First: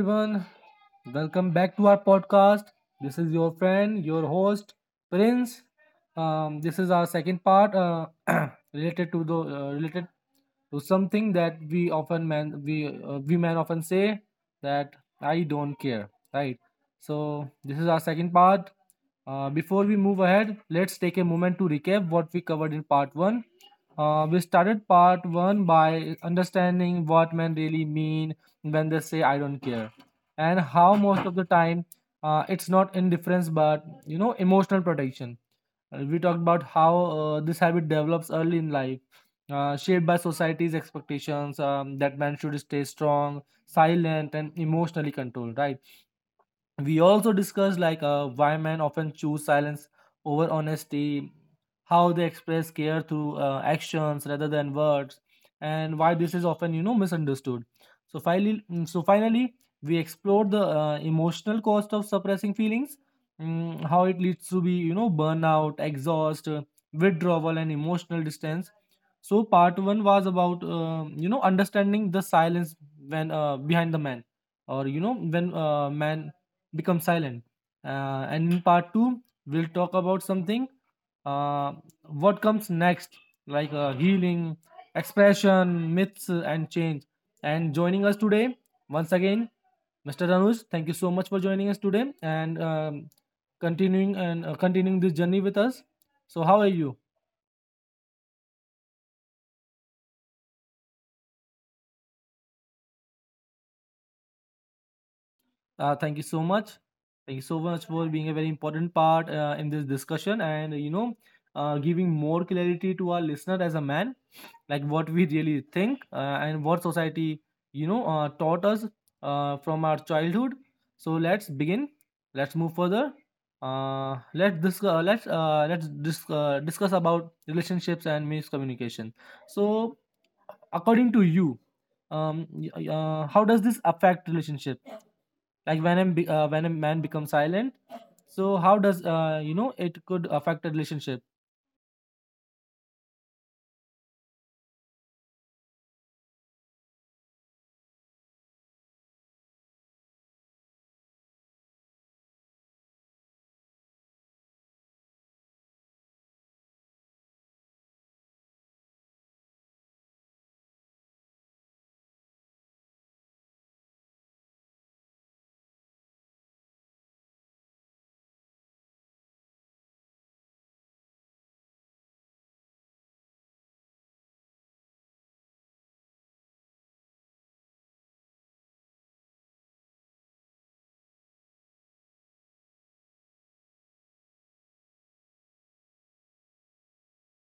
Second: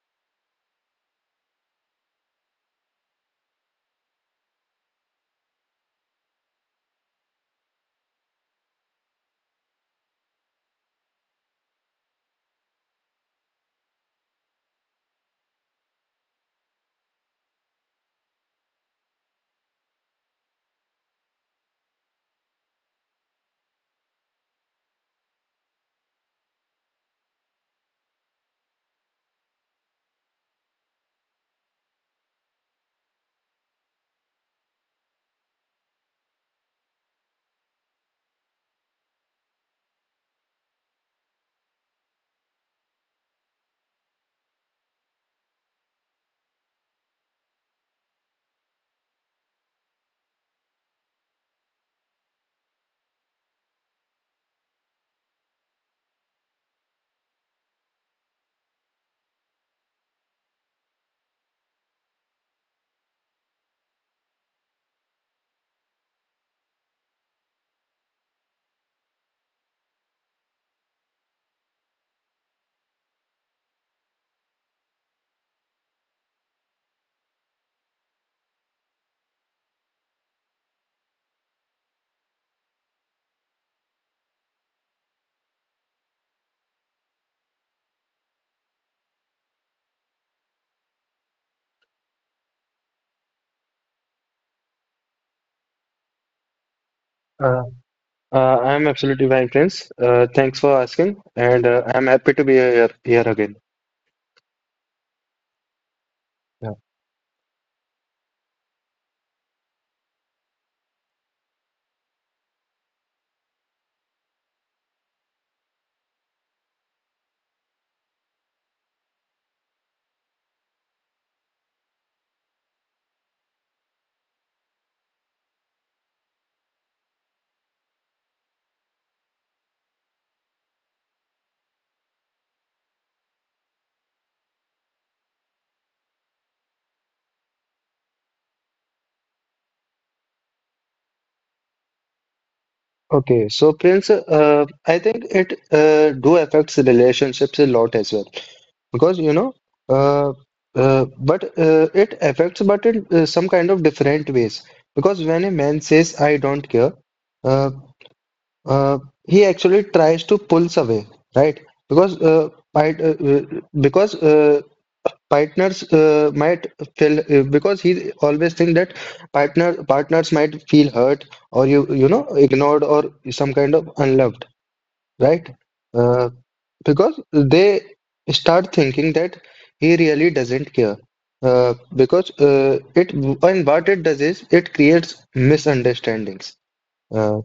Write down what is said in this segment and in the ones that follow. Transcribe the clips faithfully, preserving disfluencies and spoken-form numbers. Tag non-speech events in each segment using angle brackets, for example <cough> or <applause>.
everyone. Welcome back to our podcast. This is your friend, your host, Prince. Um, this is our second part, uh, <clears throat> related to the, uh, related to something that we often men we uh, we men often say that I don't care, right? So this is our second part. Uh, before we move ahead, let's take a moment to recap what we covered in part one. Uh, we started part one by understanding what men really mean when they say I don't care, and how most of the time uh, it's not indifference but you know emotional protection. Uh, we talked about how uh, this habit develops early in life, uh, shaped by society's expectations, um, that men should stay strong, silent, and emotionally controlled, right? We also discussed, like, uh, why men often choose silence over honesty, how they express care through uh, actions rather than words, and why this is often you know misunderstood. So finally, mm, so finally, we explored the uh, emotional cost of suppressing feelings, mm, how it leads to be, you know burnout, exhaust, uh, withdrawal, and emotional distance. So part one was about, uh, you know understanding the silence, when uh, behind the man, or you know when uh, man become silent. Uh, and in part two, we'll talk about something. Uh, what comes next, like uh, healing, expression, myths, uh, and change. And joining us today, once again, mister Ranuj, thank you so much for joining us today, and um, continuing and uh, continuing this journey with us. So, how are you? Uh, uh, I'm absolutely fine, Prince. Uh, thanks for asking, and uh, I'm happy to be here, here again. Uh, thank you so much. Yeah. Thank you so much for being a very important part, uh, in this discussion, and you know uh, giving more clarity to our listener as a man, like what we really think, uh, and what society, you know uh, taught us, uh, from our childhood. So let's begin. Let's move further. Uh, let's dis- uh, let's uh, let's dis- uh, discuss about relationships and miscommunication. So, according to you, um, y- uh, how does this affect relationships? Like when a, be- uh, when a man becomes silent, so how does uh, you know it could affect a relationship? Okay, so Prince, uh, I think it uh, do affects relationships a lot as well, because you know, uh, uh, but uh, it affects, but in uh, some kind of different ways. Because when a man says "I don't care," uh, uh, he actually tries to pulls away, right? Because uh, I, uh, uh, because uh, partners uh, might feel uh, Because he always think that partner partners might feel hurt, or you you know ignored, or some kind of unloved, right. uh, because they start thinking that he really doesn't care. Uh, because uh, it And what it does is it creates misunderstandings. Uh,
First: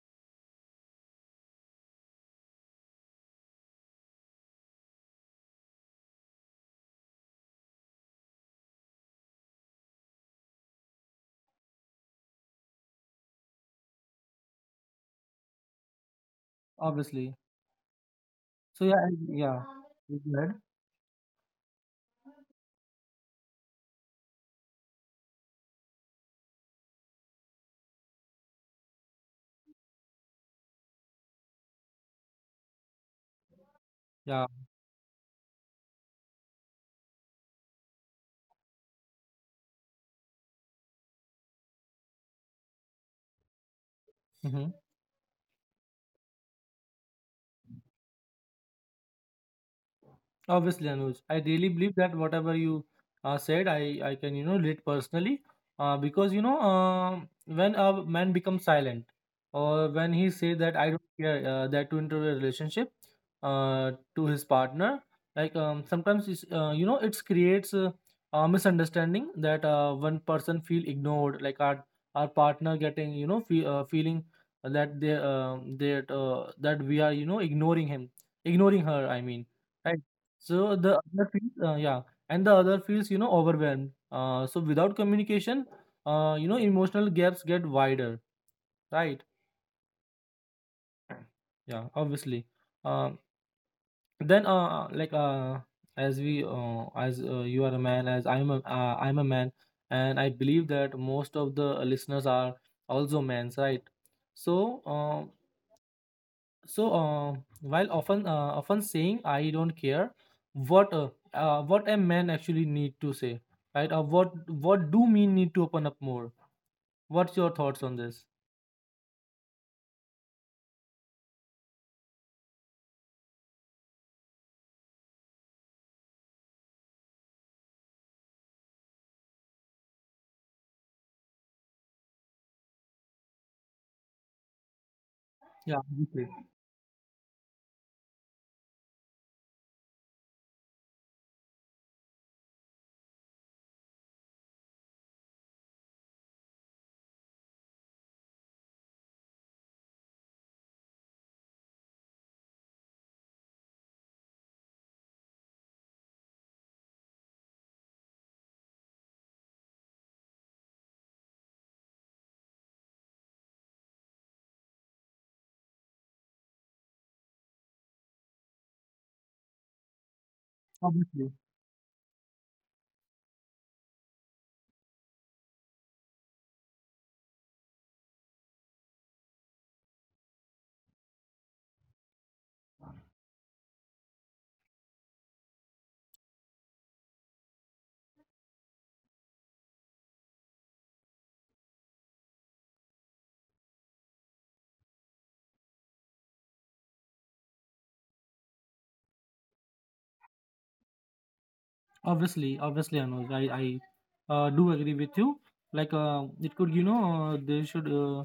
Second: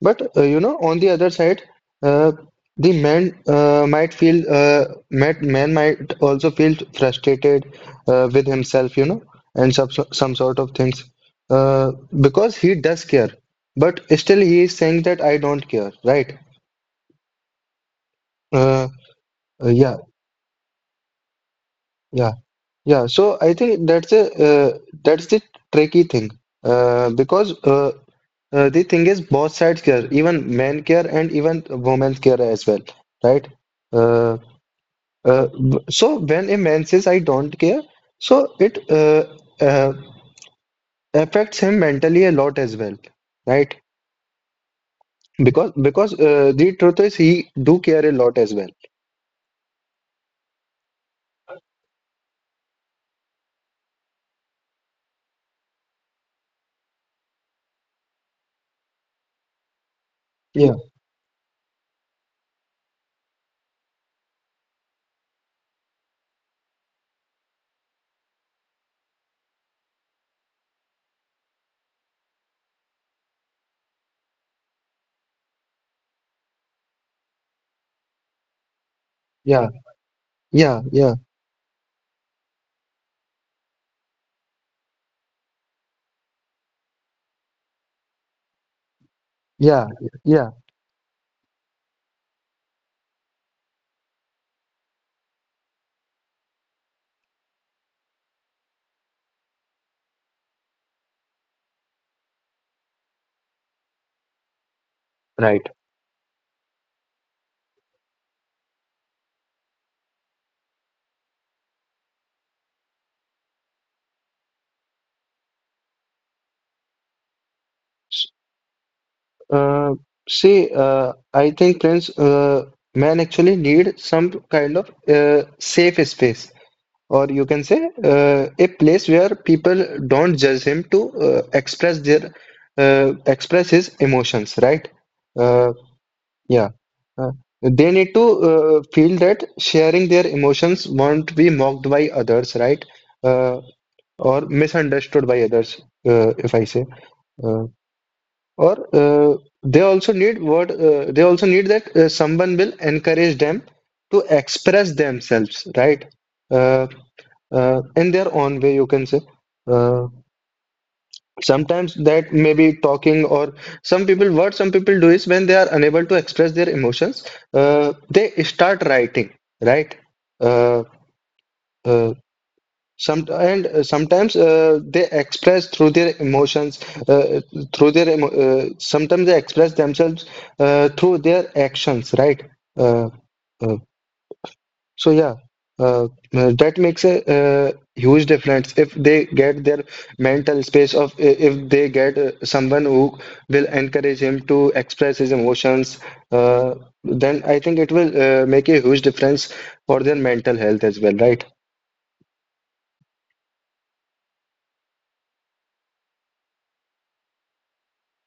but uh, you know, on the other side, uh, the man uh, might feel uh, might, man might also feel frustrated uh, with himself, you know, and some some sort of things, uh, because he does care, but still he is saying that I don't care, right? Obviously. So Uh, yeah, I- yeah. uh, yeah, Please go ahead. yeah, yeah. So I think that's a uh, that's the tricky thing, uh, because uh, uh, the thing is both sides care, even men care and even women care as well, right? Uh, Yeah. Uh, b- so when a man says I don't care, so it uh, uh, affects him mentally a lot as well, right? Hmm. Because because uh, the truth is he do care a lot as well. Obviously, Anuj, I really believe that whatever you, uh, said, I, I can, you know, relate personally. Uh, because, you know, um when a man becomes silent, or when he say that Yeah, I don't care, uh, that to enter a relationship, uh, to his partner, like, um, sometimes, it's, uh, you know, it creates a, a misunderstanding that, uh, one person feel ignored, like our, our partner getting, you know, fe uh, feeling that they, uh, that, uh, that we are, you know, ignoring him, ignoring her, I mean. yeah, Right? So yeah, the yeah, other feels, uh, yeah, and the other feels, you know, overwhelmed. Uh, so without communication, uh, you know, emotional gaps get wider, right? yeah, yeah. Yeah, obviously. Um, then, uh, like, uh, as we, uh, as uh, you are a man, as I'm a, uh, I'm a man, and I believe that most of the listeners are also men, right? So, uh. Right. So uh, while often, uh, often saying I don't care, what uh, uh, what a man actually need to say, right? Or what what do men need to open up more? What's your thoughts on this? S- Uh, See, uh, I think Prince, uh, man actually need some kind of uh, safe space, or you can say uh, a place where people don't judge him to uh, express their uh, express his emotions, right. uh, Yeah, obviously. yeah. Uh, they need to uh, feel that sharing their emotions won't be mocked by others, right. uh, or misunderstood by others. Uh, if I say uh, or uh, they also need what uh, They also need that uh, someone will encourage them to express themselves, right. Uh, uh, in their own way, you can say. uh, Sometimes that may be talking, or some people, what some people do is, when they are unable to express their emotions, uh, they start writing, right. uh, Obviously. uh, some and uh, sometimes uh, they express through their emotions uh, through their emo uh, Sometimes they express themselves uh, through their actions, right. uh, uh, So yeah, uh, uh, that makes a uh, huge difference if they get their mental space of I- if they get uh, someone who will encourage him to express his emotions, uh, then I think it will uh, make a huge difference for their mental health as well, right? Obviously, obviously, Anuj, I I uh, do agree with you. Like, uh, it could you know uh, they should uh,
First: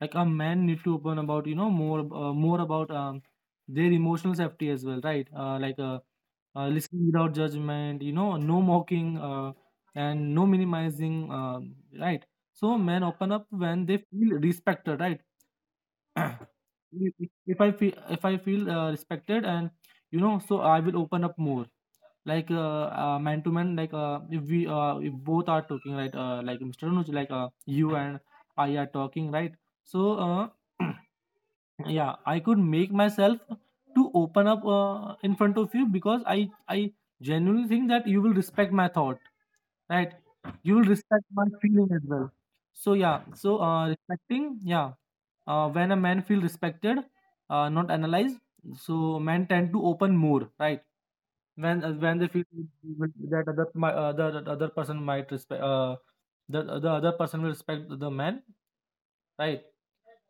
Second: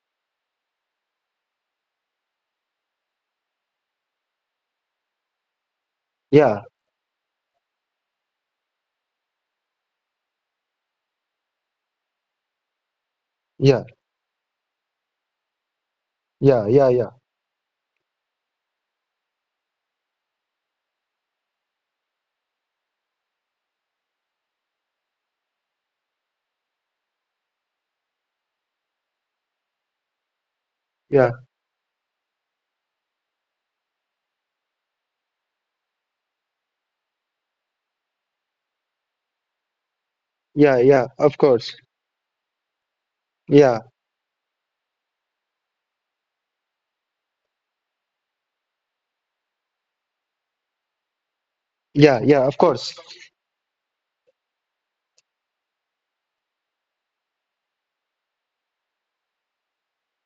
like a man need to open about, you know more, uh, more about, um, their emotional safety as well, right? Uh, like uh, Yeah, uh, listening without judgment, you know, no mocking, uh, and no minimizing, uh, right? So men open up when yeah, they feel respected, right? <clears throat> yeah, yeah, if yeah, if I feel if I feel uh, respected, and you know, so I will open up more, like, uh, uh man to man, like uh if we, uh if both are talking, right, uh like Mr. Anuj, like uh you and I are talking, right? So uh <clears throat> yeah, yeah, I could make myself to open up, uh, in front of you, because i i genuinely think that you will respect my thought, right? You yeah, will yeah, respect of my course. feeling as well. So yeah, so Yeah, uh respecting, yeah, uh when a man feel respected, uh not analyzed, so men tend to open more, right? When uh, when yeah, they feel yeah, of course. that other my other other person might respect, uh the the other person will respect the man, right?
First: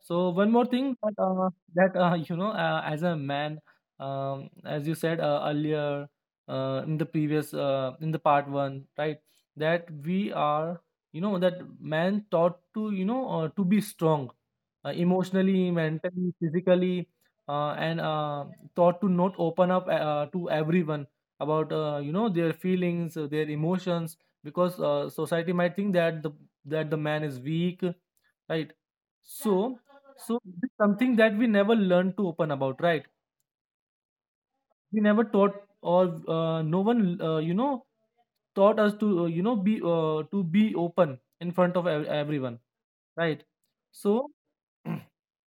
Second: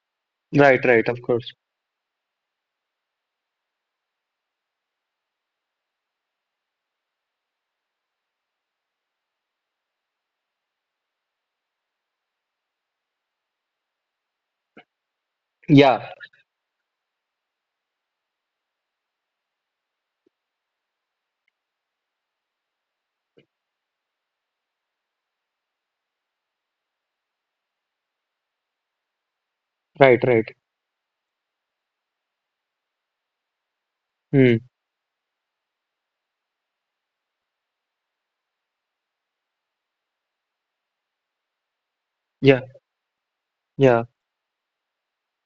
So one more Right, thing, right, that of uh, course. that uh, you know, uh, as a man, um, as you said uh, earlier, uh, in the previous uh, in the part one, right? That we are, you know, that man taught to, you know uh, to be strong, uh, emotionally, Yeah, mentally, physically, uh, and uh, taught to not open up, uh, to everyone about, uh, you know their feelings, uh, their emotions, because uh, society might think that the that the man is weak, right? So right, so right. this is something that we never learned to open about, right? Hmm. We never taught, or uh, no one, uh, you know, taught us to, uh, you know, be uh, to be open in front of ev- everyone, Yeah, right? yeah. So, <clears throat>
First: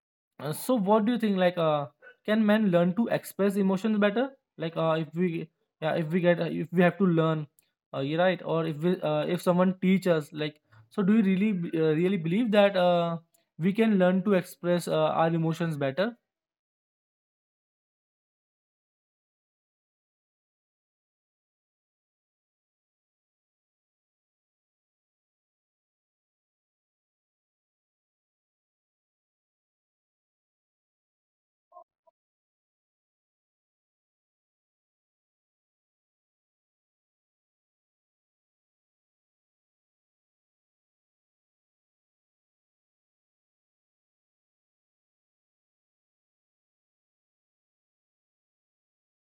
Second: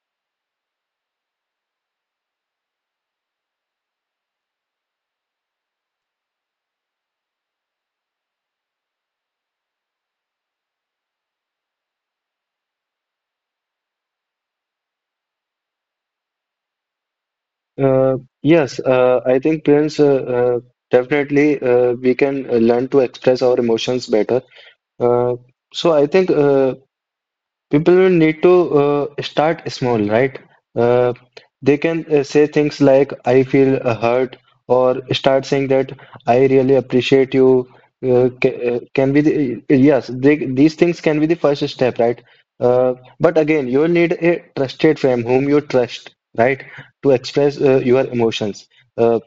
uh, so what do you think? Like, uh, can men learn to express emotions better? Like, uh, if we, yeah, if we get, uh, if we have to learn, uh, you right, or if we, uh, if someone teach us, like, so do you really, b- uh, really believe that uh, we can learn to express, uh, our emotions better? Uh, yes, uh, I think Prince, uh, uh, definitely uh, we can uh, learn to express our emotions better. Uh, so I think uh, people will need to uh, start small, right? Uh, they can uh, say things like, "I feel uh, hurt," or start saying that "I really appreciate you." Uh, ca- uh, can be the, uh, yes, they, these things can be the first step, right? Uh, but again, you need a trusted friend whom you trust, right, to express uh, your emotions. Uh,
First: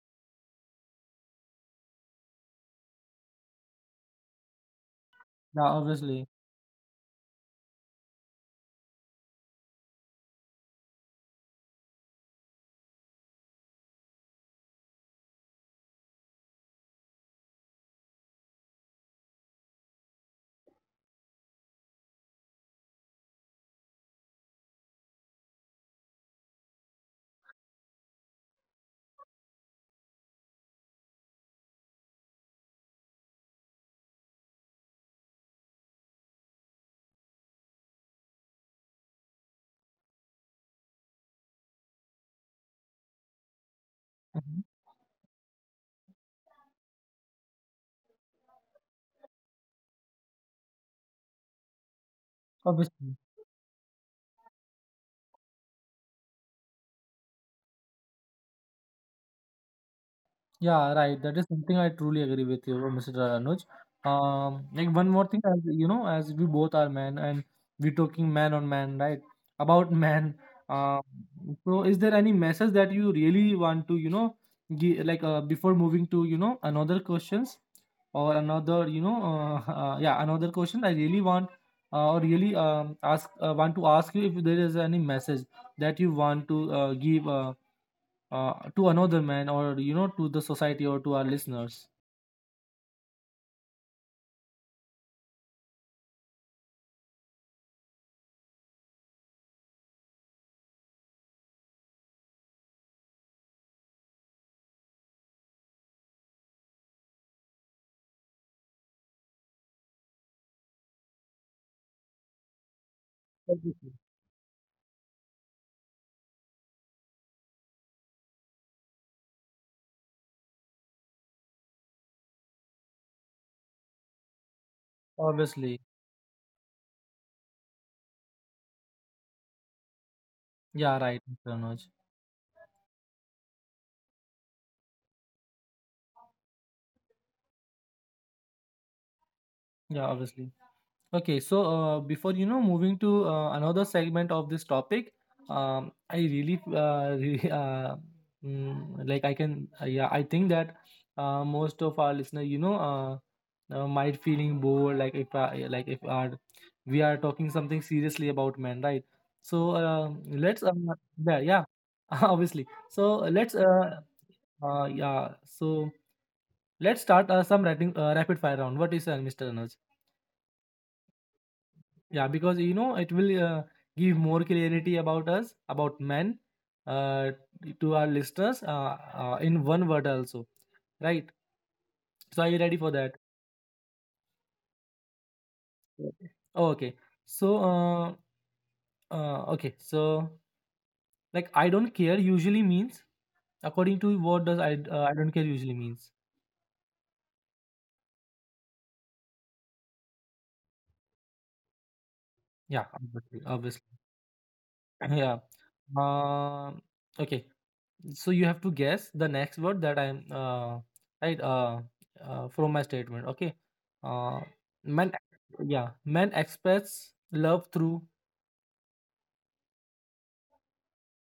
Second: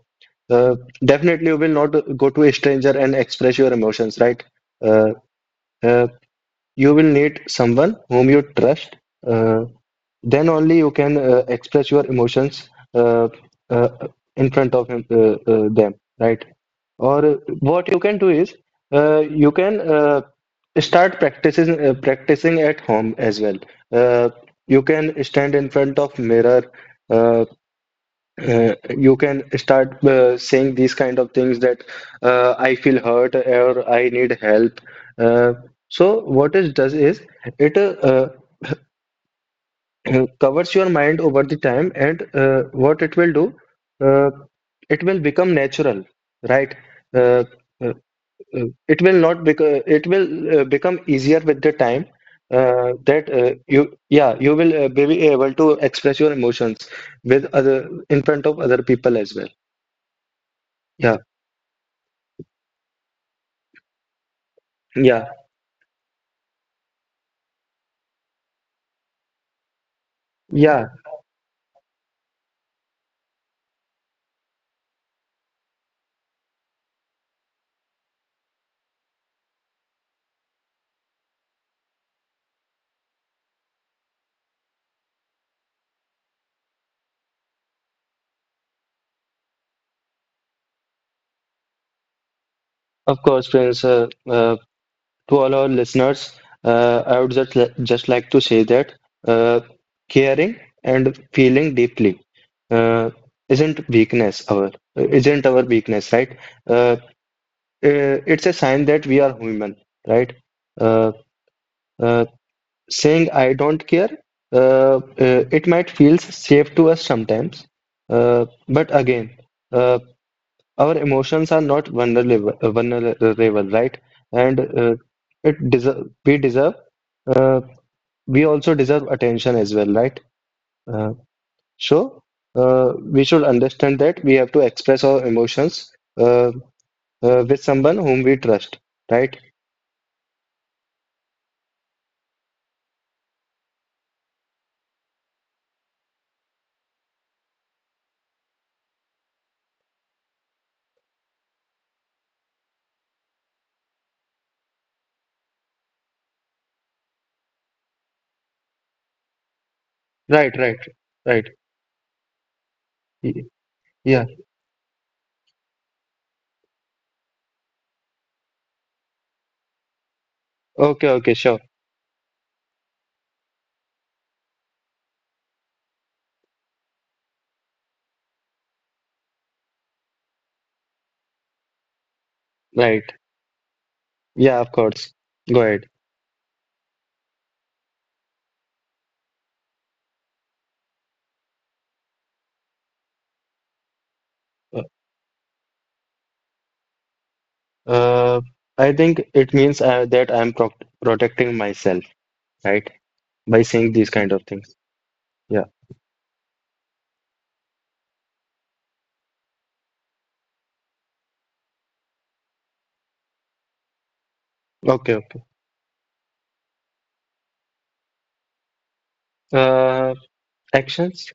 uh, Definitely, you will not go to a stranger and express your emotions, right? Uh, Yeah, uh, obviously. you will need someone whom you trust. Uh, then only you can uh, express your emotions, uh, uh, in front of him, uh, uh, them, right? Or uh, what you can do is, uh, you can uh, start practicing uh, practicing at home as well. Uh, you can stand in front of mirror. uh, uh, you can start uh, saying these kind of things, that uh, "I feel hurt" or "I need help." Uh, so what it does is, it uh, uh, <clears throat> covers your mind over the time, and uh, what it will do, uh, Mm-hmm. it will become natural, right? Uh, uh, uh, it will not become It will uh, become easier with the time. Uh, Obviously. that uh, you yeah, you will uh, be able to express your emotions with other, in front of other people as well. Yeah, Yeah. right. That is something I truly agree with you, mister Anuj. Um, like one more Yeah, thing, as you know, as we both are men, and we're talking man on man, right? About <laughs> man. yeah, Um, so is there any message that you really want to, you know, give, like, uh, before moving to, you know, another questions, or another, you know, uh, <laughs> uh, yeah, another question I really want, uh, or really um, ask uh, want to ask you if there is any message that you want to, uh, give. Uh, uh, to another man, or you know to the society, or to our listeners. of course, Prince. Uh, uh, to all our listeners, uh, I would just, li- just like to say that uh, caring and feeling deeply uh, isn't weakness, our isn't our weakness, right? Uh, uh, it's a sign that we are human, right? Uh, uh, Saying "I don't Obviously. care," uh, uh, it might feel safe to us sometimes, uh, but again. uh, Our emotions are not vulnerable, uh, vulnerable, right? And uh, it Obviously. deserve, we deserve, uh, we also deserve attention as well, right? Yeah, Uh, right, mister Anuj. so uh, we should understand that we have to express our emotions uh, uh, with someone whom we trust, right? Yeah, obviously. Okay, so uh, before, you know moving to, uh, another segment of this topic, um, I really, uh, <laughs> really, uh, mm, like I can, uh, yeah, I think that, uh, most of our listener, you know uh, uh, might feeling bored, like if uh, like if our, we are talking something seriously about men, right? So uh, Right, let's, right, uh, right. yeah, yeah, <laughs> obviously. so Y- let's uh, Yeah. uh, yeah so let's start, uh, some rapid, uh, rapid fire round. What is, uh, mister Anuj? Okay, okay, sure. Yeah, because you know it will, uh, give more clarity about us, about men, uh, to our listeners, uh, uh, in one word also, right? So are you ready for Right. that? Yeah, of course. Go ahead. Okay. Okay. So uh, uh, okay. So like I don't care usually means, according to what does I Uh, uh, I don't care usually means? uh, I think it means uh, that I'm pro protecting myself, right? Yeah, obviously, By obviously. saying these kind of things. <laughs> <clears throat> Yeah. Yeah. Um. Okay. So you have to guess the next word that i'm uh, right, uh, uh, from my statement, okay? uh, Okay, Men, okay. yeah, men express love through. Uh, Actions.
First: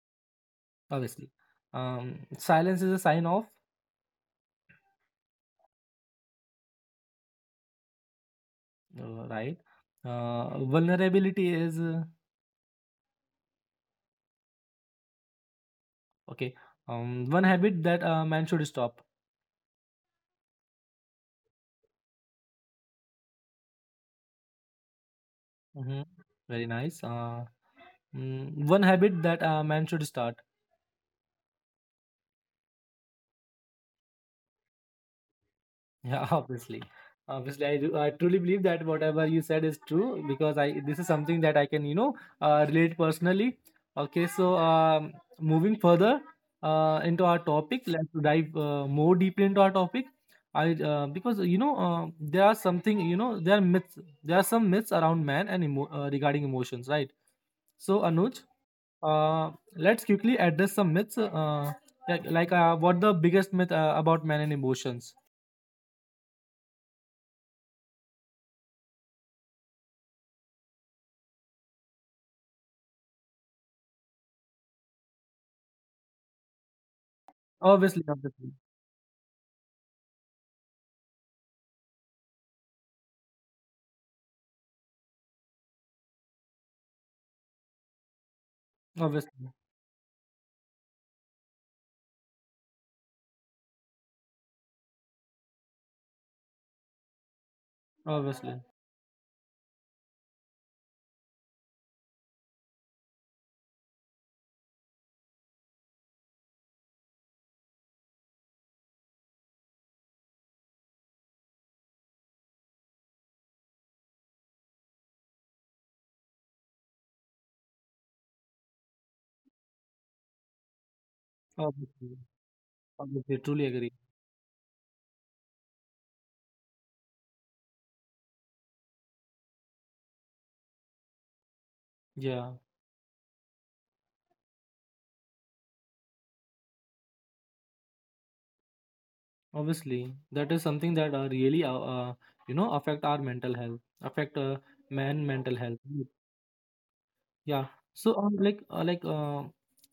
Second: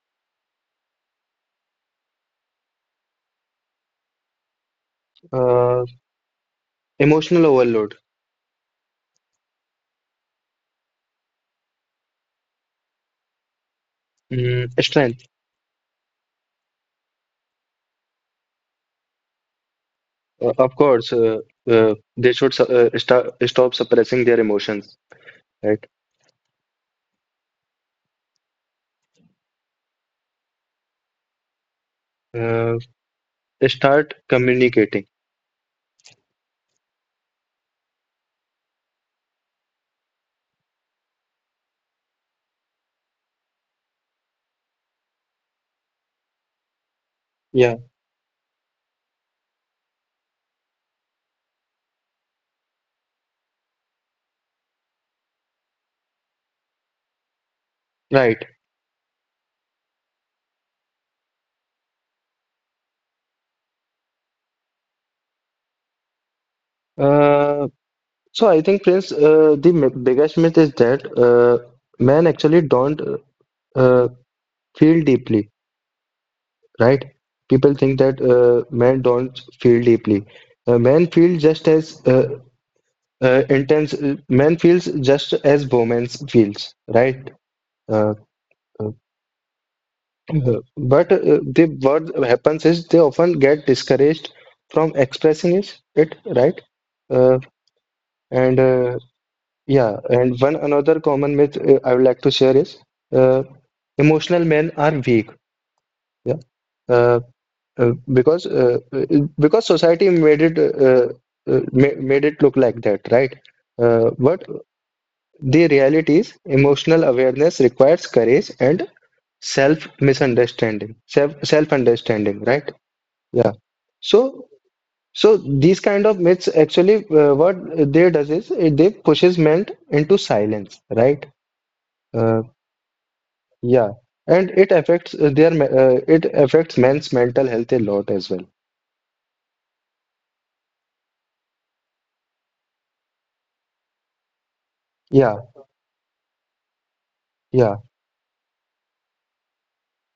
Obviously. Um, silence is a sign of. uh, Emotional overload. Uh, right. Uh, vulnerability is. Uh, mm, strength. Okay. Um, one habit that a man should stop. Uh, of course, uh, uh, they should su- uh, sta- stop suppressing their emotions, right? Mhm. Very nice. Uh, mm, one habit that a man should start. Uh, Start communicating. Yeah, <laughs> obviously. Obviously, I, do, I truly believe that whatever you said is true, because I this is something that I can, you know uh, relate personally. Okay, so um, moving further, uh, into our Yeah, topic, let's dive, uh, more deeply into our topic. I uh, because you know uh, there are something you know there are myths there are some myths around man and emo- uh, regarding emotions, right? So Anuj, right. uh, let's quickly address some myths, uh, like, like uh, what the biggest myth, uh, about man and emotions. Uh, so I think, Prince, uh, the m- biggest myth is that uh, men actually don't uh, feel deeply, right? People think Obviously, that obviously. uh, men don't feel deeply. Uh, men feel just as uh, uh, intense. uh, Men feels just as women feels, right? Uh, uh, Obviously, uh, but uh, the what happens is, they often get discouraged from expressing it, it right? Uh, and obviously, uh, Yeah, and one another common myth uh, I would like to share is uh, emotional men are weak. Yeah. Uh, uh, because uh, uh, because society made it uh, uh, ma- made it look like that, right? Uh, but the reality is, emotional awareness requires courage and self misunderstanding, self self obviously, understanding, right? Yeah. obviously, truly agree. So so these kind of myths, actually, uh, what they does is uh, they pushes men into silence, right? Uh, Yeah, yeah, and it affects uh, their me- uh, it affects men's mental health a lot as well. obviously, that is something that, uh, really, uh, uh, you know, affect our mental health, affect, uh, Yeah, man mental health. yeah, Yeah. So, um, like, uh, like, uh,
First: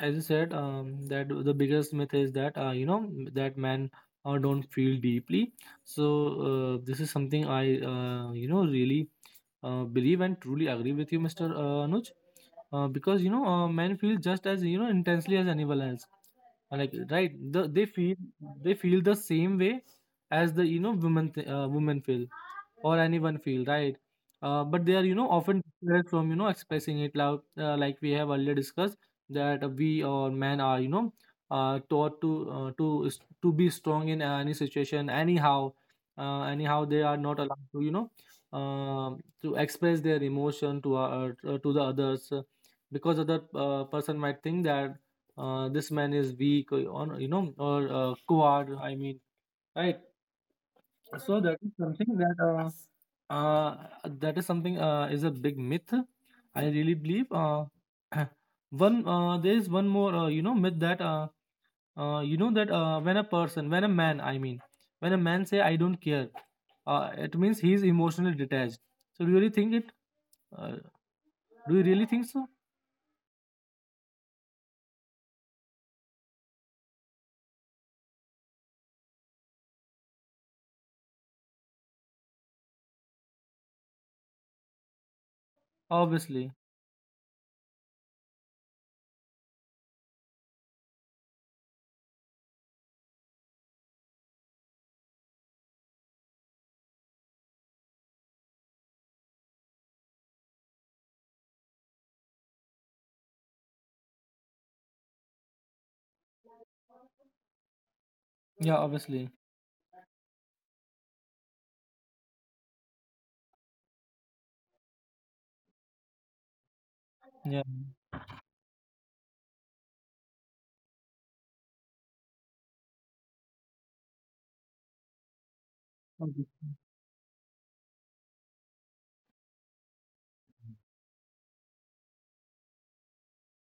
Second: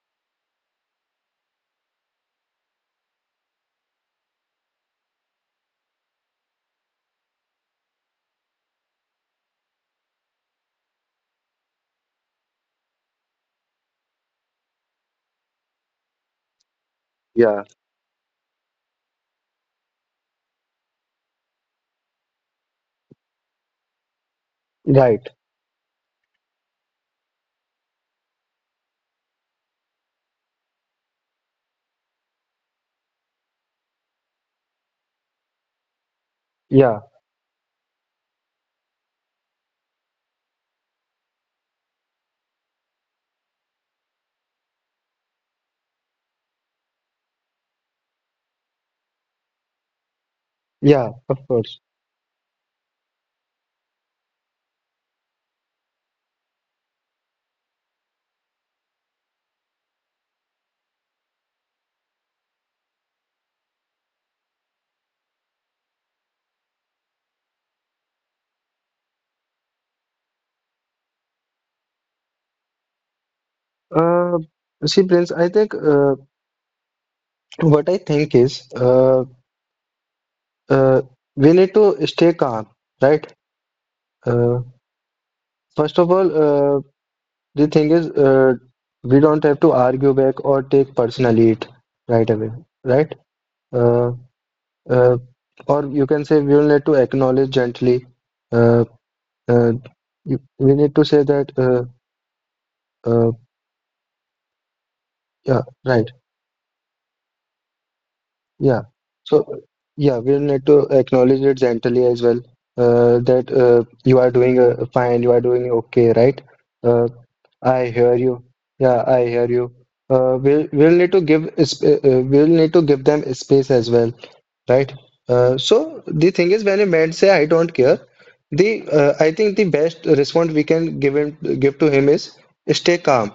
as you said, um, that the biggest myth is that, uh, you know, m- that men, uh, don't feel deeply. So, uh, this is something I, uh, you know, really, uh, believe and truly agree with you, mister Uh, Anuj, uh, because you know, uh, men feel just as you know intensely as anyone else, like, right, yeah. the, they feel, they feel the same way as the you know women th- uh, women feel or anyone feel, right. Uh, but they are you know Right. often discouraged from you know expressing it loud, uh, like we have already discussed, that we or men are you know uh, taught to uh, to s- to be strong in any situation anyhow. Uh, anyhow, they are Yeah, not allowed to you know um to express their emotion to uh, uh, to the others, uh, because other uh, person might think that uh, this man is weak or or, you know or uh, coward, I mean, right. yeah, So that of is course. something that uh, uh, that is something uh, is a big myth. I really believe. Uh, <clears throat> one uh, There is one more uh, you know myth that uh, uh, you know that uh, when a person, when a man, I mean, when a man say I don't care, uh, it means he is emotionally detached. So do you really think it? Uh, do you really think so? Uh, See, Prince, I think uh, what I think is, uh, uh, we need to stay calm, right? Uh, First of Obviously, all, uh, the thing is, uh, we don't have to argue back or take personally it right away, right? Uh, uh, or you can say, we will need to acknowledge gently. Uh, uh, you- we need to say that, uh, uh, yeah, right. yeah, Yeah. obviously, So, yeah, we'll need to acknowledge it gently as well, uh, that uh, you are doing uh, fine, you are doing okay, right? Uh, yeah, I hear you. Yeah, I hear you. Uh, we'll we'll need to give sp uh, uh, We'll need to give them space as well, right? Uh, so obvi- the thing is, when a man say "I don't care," the uh, I think the best response we can give him give to him is, stay calm,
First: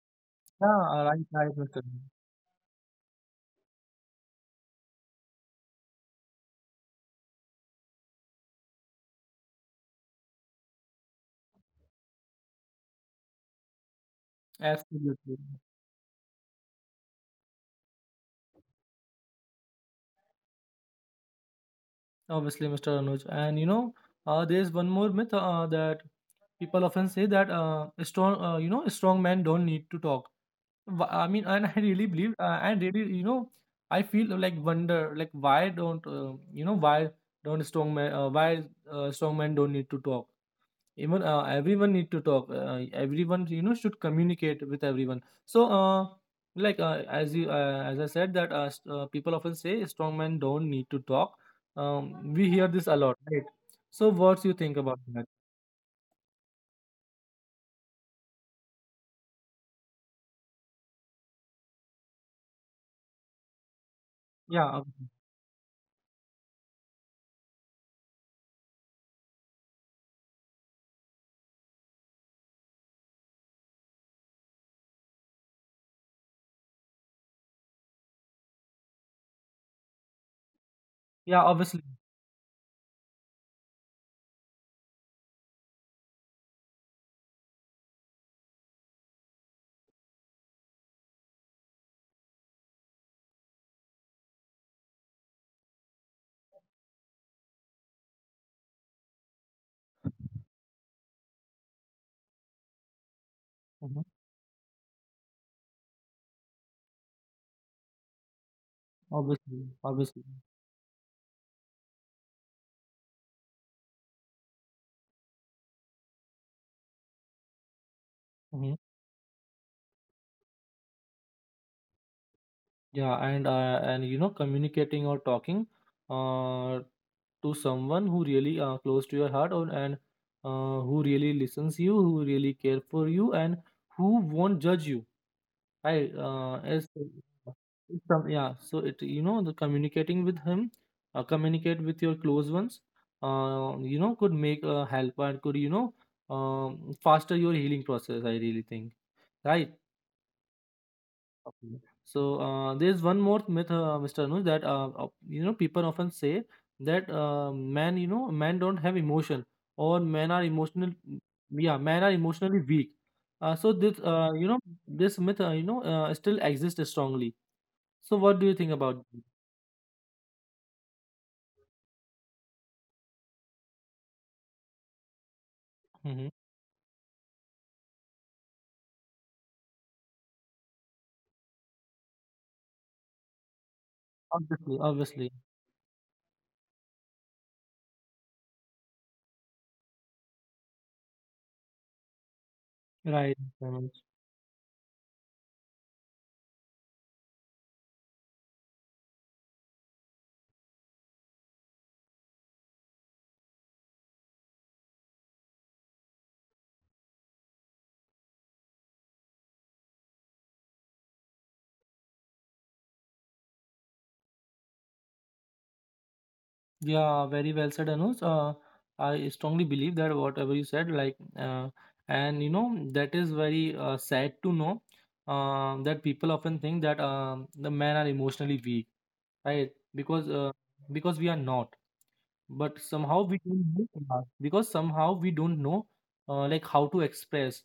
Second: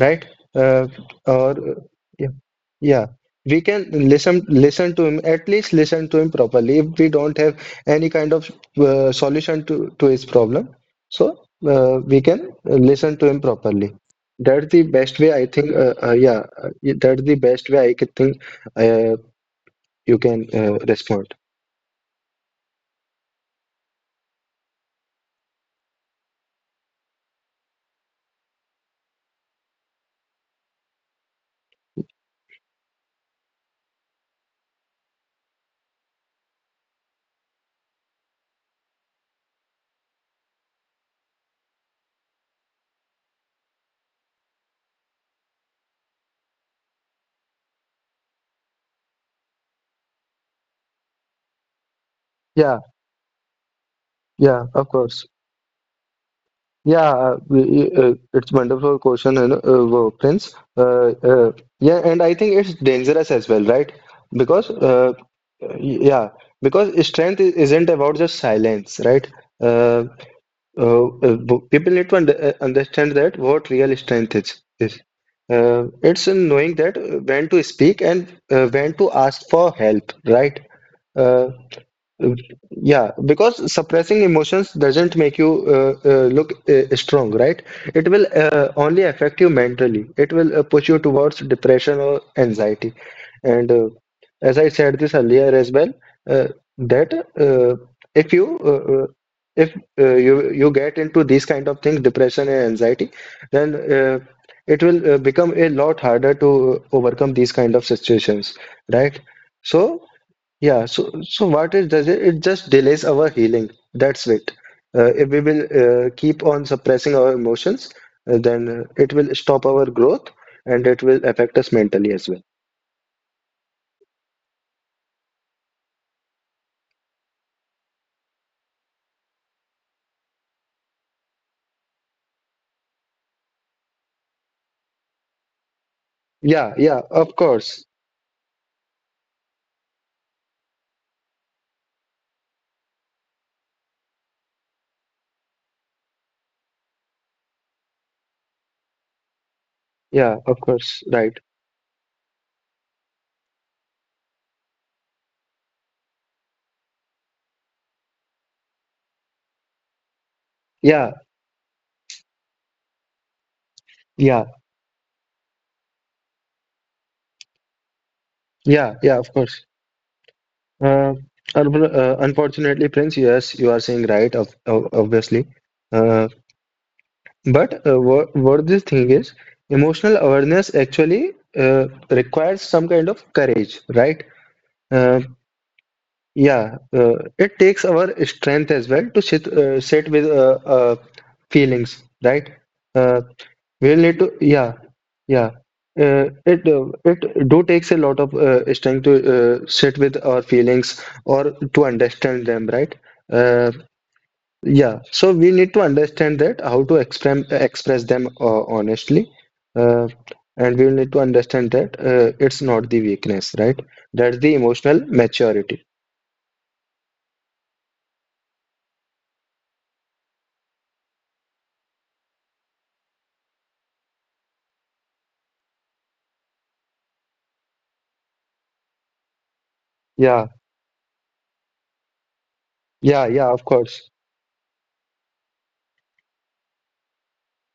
right? yeah. Uh, uh, Right, right, or Mister. Anuj. Yeah, yeah, we can listen listen to him, at least listen to him properly. If we don't have any kind of uh, solution to to his problem, so uh, we can listen to him properly. That's the best way, Absolutely, I think. Uh, uh, yeah, uh, that's the best way I could think uh, you can uh, respond. obviously, Mister Anuj. And you know, uh, there is one more myth uh, that people often say that uh, a strong uh, you know a strong men don't need to talk. Wh- I mean, and I really believe, uh, and really, you know, I feel like wonder, like, why don't, uh, you know why don't strong men, uh, why uh, strong men don't need to talk. Even, uh, everyone need to talk. Uh, everyone, you know, should communicate with everyone. So uh, like uh, as you, uh, as I said, that uh, st- uh, people often say strong men don't need to talk. um, we hear Yeah, this a lot, right? So what do you yeah, think of about that? course. Yeah, uh, we- uh, it's wonderful question, and uh, wow, Prince. Uh, uh, yeah, and I think it's dangerous as well, right? yeah Because ob- uh, yeah, because strength i- isn't about just silence, right? Uh, uh, uh, b- People need to under- uh, understand that what real strength is. is. Uh, it's in knowing that uh, when to speak, and uh, when to ask for help, right? yeah, Uh, obviously. yeah, because suppressing emotions doesn't make you uh, uh, look uh, strong, right? It will uh, only affect you mentally. It will uh, push you towards depression or anxiety. And uh, as I said this earlier as well, uh, that uh, if you uh, uh, if uh, you you get into these kind of things, depression and anxiety, then Mm-hmm. uh, it will uh, become a lot harder to uh, overcome these kind of situations, right? Obviously, So. obviously. Yeah, so so what it does, it it just delays our healing. That's it. Uh, if we will uh, keep on suppressing our emotions, uh, Hmm. then uh, it will stop our growth, and it will affect us mentally as well. Yeah. And uh, and you know, communicating or talking uh, to someone who really uh, close to your heart, or and uh, who really listens you, who really care for you, and who won't judge you. Right? Uh, Yeah, as yeah, of course. it's some Yeah. So it, you know, the communicating with him, uh, communicate with your close ones. Uh, you know, could make a help and could, you know, um, faster your healing process. I really think. Right? Yeah, of course. Right. Okay. So uh, there's one more myth, uh, Mister Anuj, that uh, op- you know, people often say that uh, men, you know, men don't have emotion or men are emotional. Yeah, Yeah, men are emotionally weak. Uh, so this, uh, yeah, you know, this myth, uh, you know, uh, still exists strongly. So what do you think yeah, about yeah, it? of course. Uh, un- uh, Unfortunately, Prince, yes, you are saying right, of, of, obviously. Uh, Mm-hmm. But uh, what, what this thing is, emotional awareness actually uh, requires some kind of courage, right? Obviously, Uh, obviously, yeah, uh, it takes our strength as well to sit uh, sit with uh, uh, feelings, right? Uh, right. Mm-hmm. we'll need to, yeah, yeah. Uh, it uh, it do takes a lot of uh, strength to uh, sit with our feelings, or to understand them, right? Uh, yeah, so we need to understand that how to express express them uh, honestly, uh, and we will need to understand that uh, it's not the weakness, right? That's the emotional maturity. Yeah, very well said, Anuj. Uh, I strongly believe that whatever you said, like, uh, and you know, that is very uh, sad to know uh, that people often think that um, the men are emotionally weak, right? Because Yeah, uh, Because we are not, but yeah, somehow we yeah, of don't know, course. uh, because somehow we don't know uh, like how to express,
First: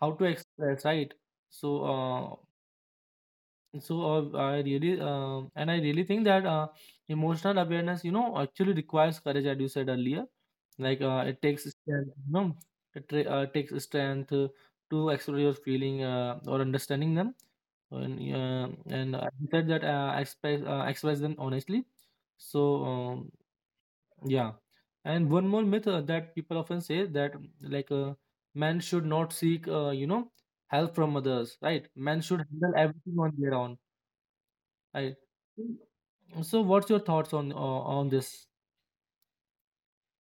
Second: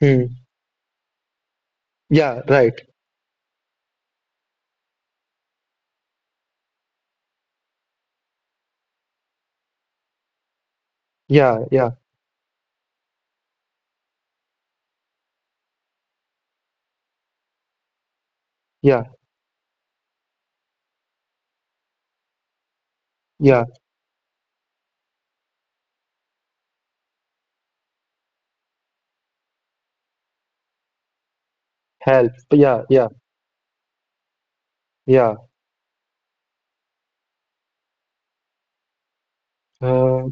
how to Hmm. express, right? So uh, Yeah, right. so uh, I really um and I really think that uh, emotional awareness, you know, actually requires courage, as you said earlier. Like uh, it Yeah, takes yeah, strength, you know, it tra- uh, takes strength uh, to explore your feeling uh, or understanding them, and uh, yeah, and i said that uh, express uh, express them honestly. so um, yeah. yeah. And one more myth uh, that people often say that, mm, like uh, men should not seek, uh, you know help from others, right? Men Help. should handle Yeah, yeah, everything on their own. I yeah. So what's your thoughts on o- on this? Uh,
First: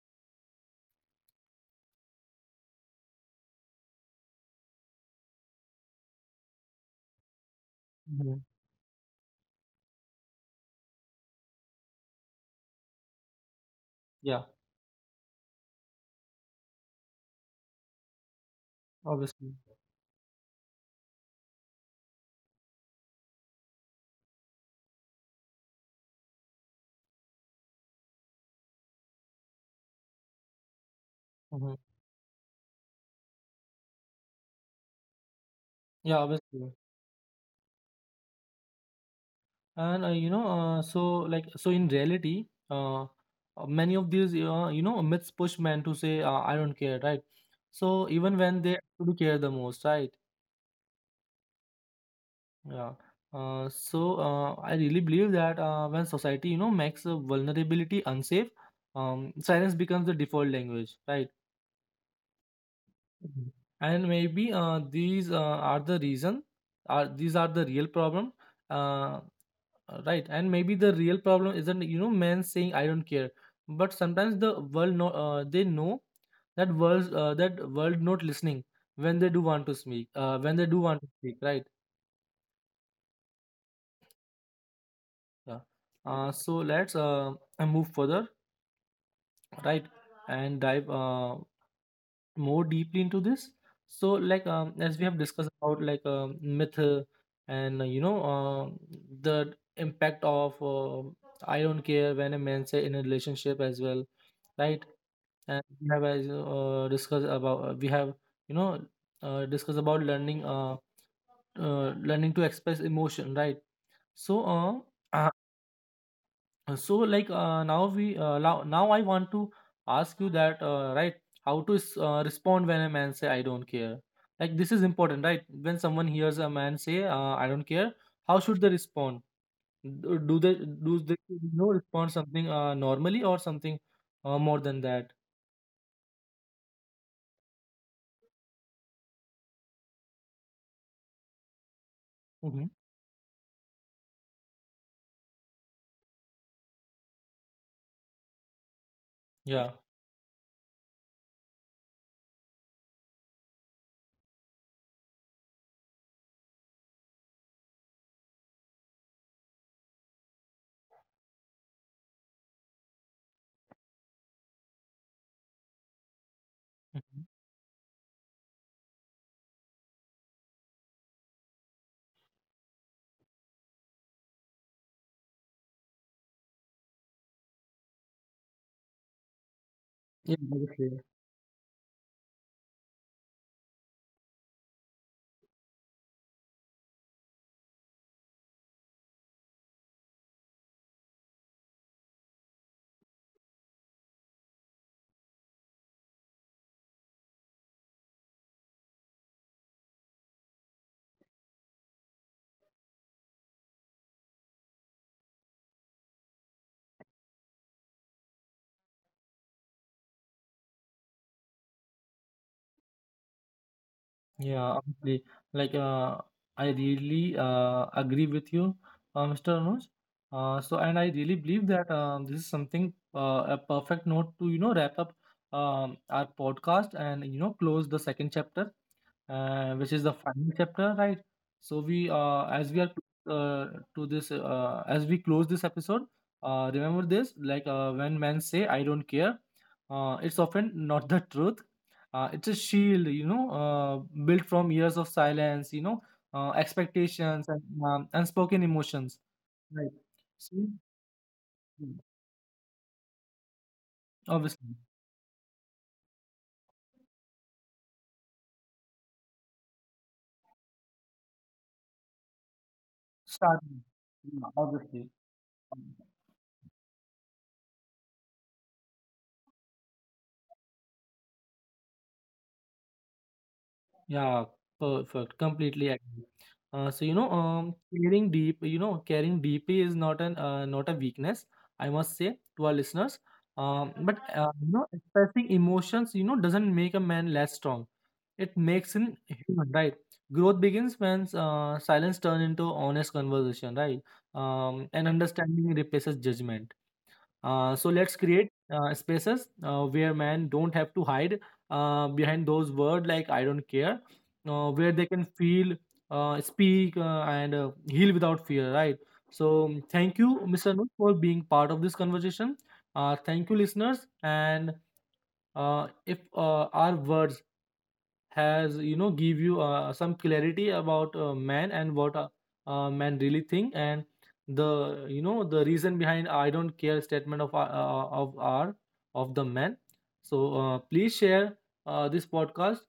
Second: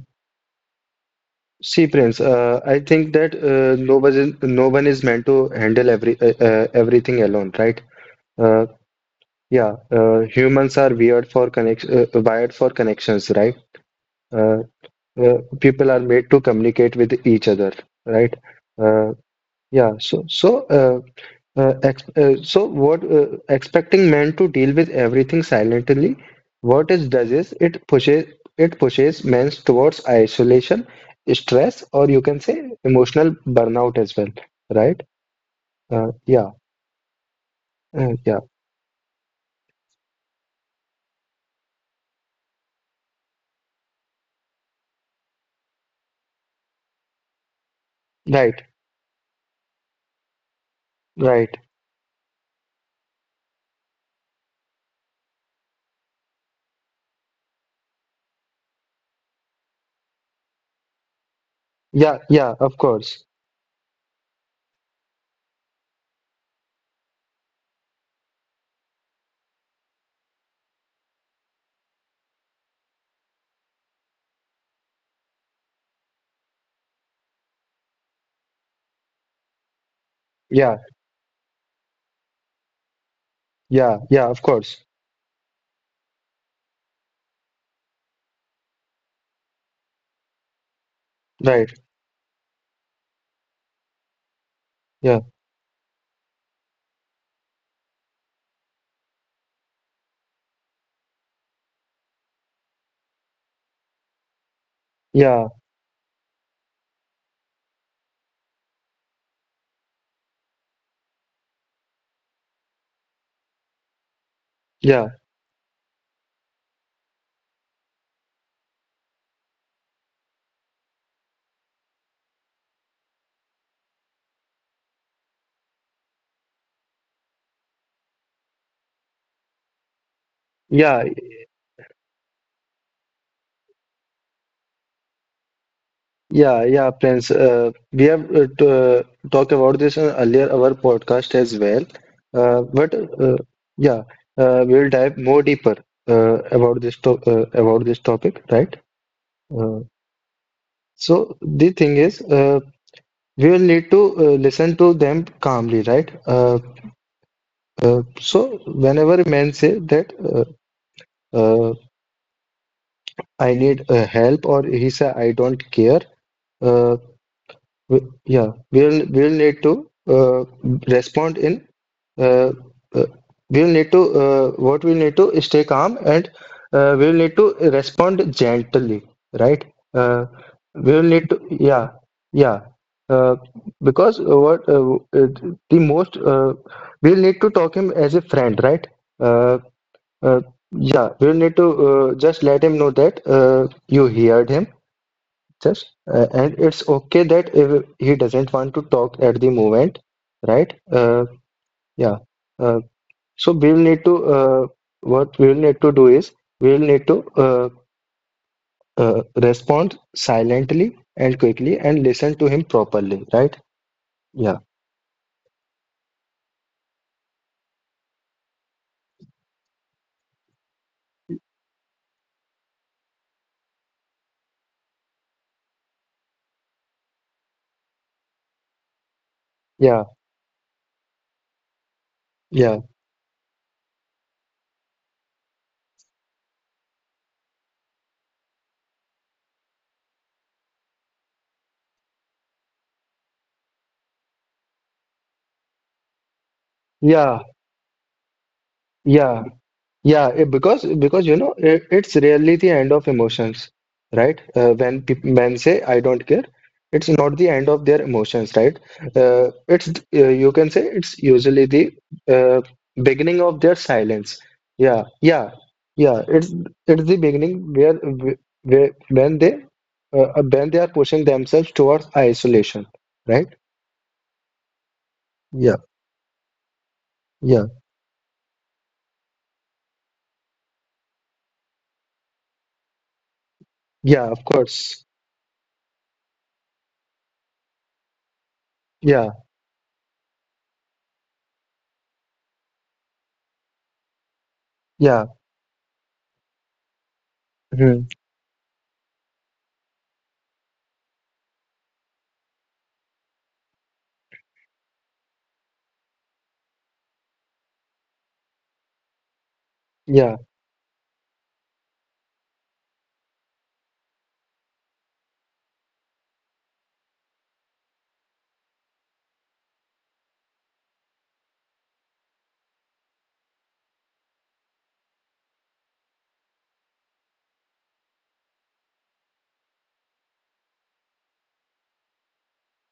See, Prince. Uh, I think that uh, no one is, no one is meant to handle every uh, uh, everything alone, right? Hmm. Uh, Yeah, uh, humans are weird for connect uh, wired for connections, right? Yeah, Uh, uh, People are made to communicate with each other, right? Uh, obviously. yeah, so so uh, uh, ex uh, so what uh, expecting men to deal with everything silently, what it does is, it pushes it pushes men towards isolation, Hmm. stress, or you can say emotional burnout as well, right? Yeah, Uh, yeah, obviously. uh, yeah, And uh, you know, uh, so like, so in reality, uh, uh, many of these, uh, you know myths push men to say, uh, I don't care, right? So even when right, they actually care the most, right? right. Yeah. Uh, so uh, I really believe that uh, when society, you know, makes uh, vulnerability unsafe, um, silence becomes the default language, right? Yeah, yeah, of course. Mhm. And maybe uh, these uh, are the reason are these are the real problem, uh, right? And maybe the real problem isn't, you know, men saying I don't care, but sometimes the world, no, uh, they know that world, uh, that world not listening when they do want to speak, uh, when they do Yeah. want to speak right? Yeah, yeah, of course. Yeah. Uh, so let's uh, move further, right, and dive uh, Right. more deeply into this. So, like um, as we have Yeah, discussed about, like um myth, uh, and uh, you know um the impact of, uh, I don't care, when a man say, in a relationship as well, right. yeah, And we have as uh, discussed about, uh, we have you know uh, discussed about learning uh, uh learning to express emotion, right. So yeah, uh, <clears throat> Uh, so like uh, now we uh, now, now I want to ask you that, uh, right, how to s- uh, respond when a man say I don't care. Like, this is important, right? When someone hears a man say, uh, I don't care, how should they respond? Do do they, do yeah, they, you know, respond something uh, normally or something uh, more than that? yeah, yeah, Prince. Uh, we have uh, t- uh, talked about this in earlier our podcast as well. Uh, hmm. but uh, Yeah, uh, we'll dive more deeper uh, about this to uh, about this topic, right? Yeah. Uh, so the thing is, uh, we will need to uh, listen to them calmly, right? Uh, uh, so whenever men say that uh, uh, "I need uh, help," or he say "I don't care." Uh, Mhm. We, yeah, we'll we'll need to uh, respond in uh, uh, we'll need to uh, what we'll need to is, stay calm, and uh, we'll need to respond gently, right? Uh, Yeah, obviously. we'll need to yeah, yeah. uh, because what uh, uh, the most uh, We'll need to talk him as a friend, right? Uh, uh, yeah, we'll need to uh, just let him know that uh, you heard him, just uh, and it's okay that if he doesn't want to talk at the moment, right. Uh, yeah. uh, so we'll need to uh, what we'll need to do is We'll need to uh, uh, respond silently and quickly, and listen to him properly, right. Yeah, Yeah, obviously. Like, uh, I really uh, agree with you, uh, Mister Anuj. Uh, so, and I really believe that uh, this is something, uh, a perfect note to, you know, wrap up um, our podcast and, you know, close the second chapter, uh, which is yeah, the final chapter, right? So, we, uh, as we yeah, are uh, to this, uh, as we close this episode, uh, remember this, like, uh, when men say, I don't care, uh, it's often not the truth. Uh, it's a shield, you know, uh, built from years of silence, you know, uh, yeah, expectations, and um, unspoken emotions, yeah. right? Yeah, eh, See. because because you know it, Mm. it's really the end of emotions, right? Uh, obviously. When peop men say "I don't care," it's not the end of their emotions, right? Uh, it's th- uh, you can say it's usually the uh, beginning of their Starting. silence. Yeah, Yeah, obviously. yeah, yeah. It's it's the beginning, where, where, when they uh, uh, when they are pushing themselves towards isolation, right? Yeah, perfect, Yeah, completely agree. Uh, so, you know, yeah, um caring deep you know caring deeply is not an uh, not a weakness, I must say to our listeners. Um but yeah. Of uh, You know, course. expressing emotions, you know, doesn't make a man less strong. It makes him Yeah, human, right? Growth begins when uh, silence turns into honest conversation, right? Um, and yeah. understanding replaces judgment. Uh, so hmm, let's create uh, spaces uh, where men don't have to hide uh, behind those words like "I don't care," uh, where they can feel, uh, speak, uh, and uh, heal without fear, right? So thank Yeah. you, Mister Anuj, for being part of this conversation. Uh, thank you, listeners, and uh, if uh, our words has, you know, give you uh, some clarity about uh, man, and what a uh, man really think, and the, you know, the reason behind I don't care statement of our- uh, of our of the man. So uh, please share uh, this podcast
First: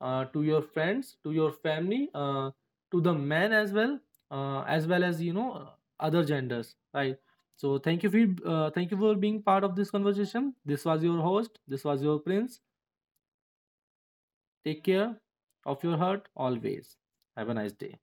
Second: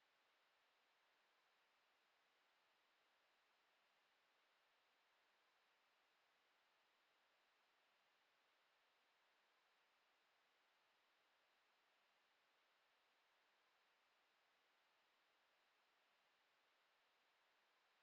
uh, to your friends, to your family, uh, to the man as well, uh, as well as, you know, uh, other genders, right. So thank you for uh, thank you for being part of this conversation. This was your host, this was your Prince. Take care of your heart always. Have a nice day.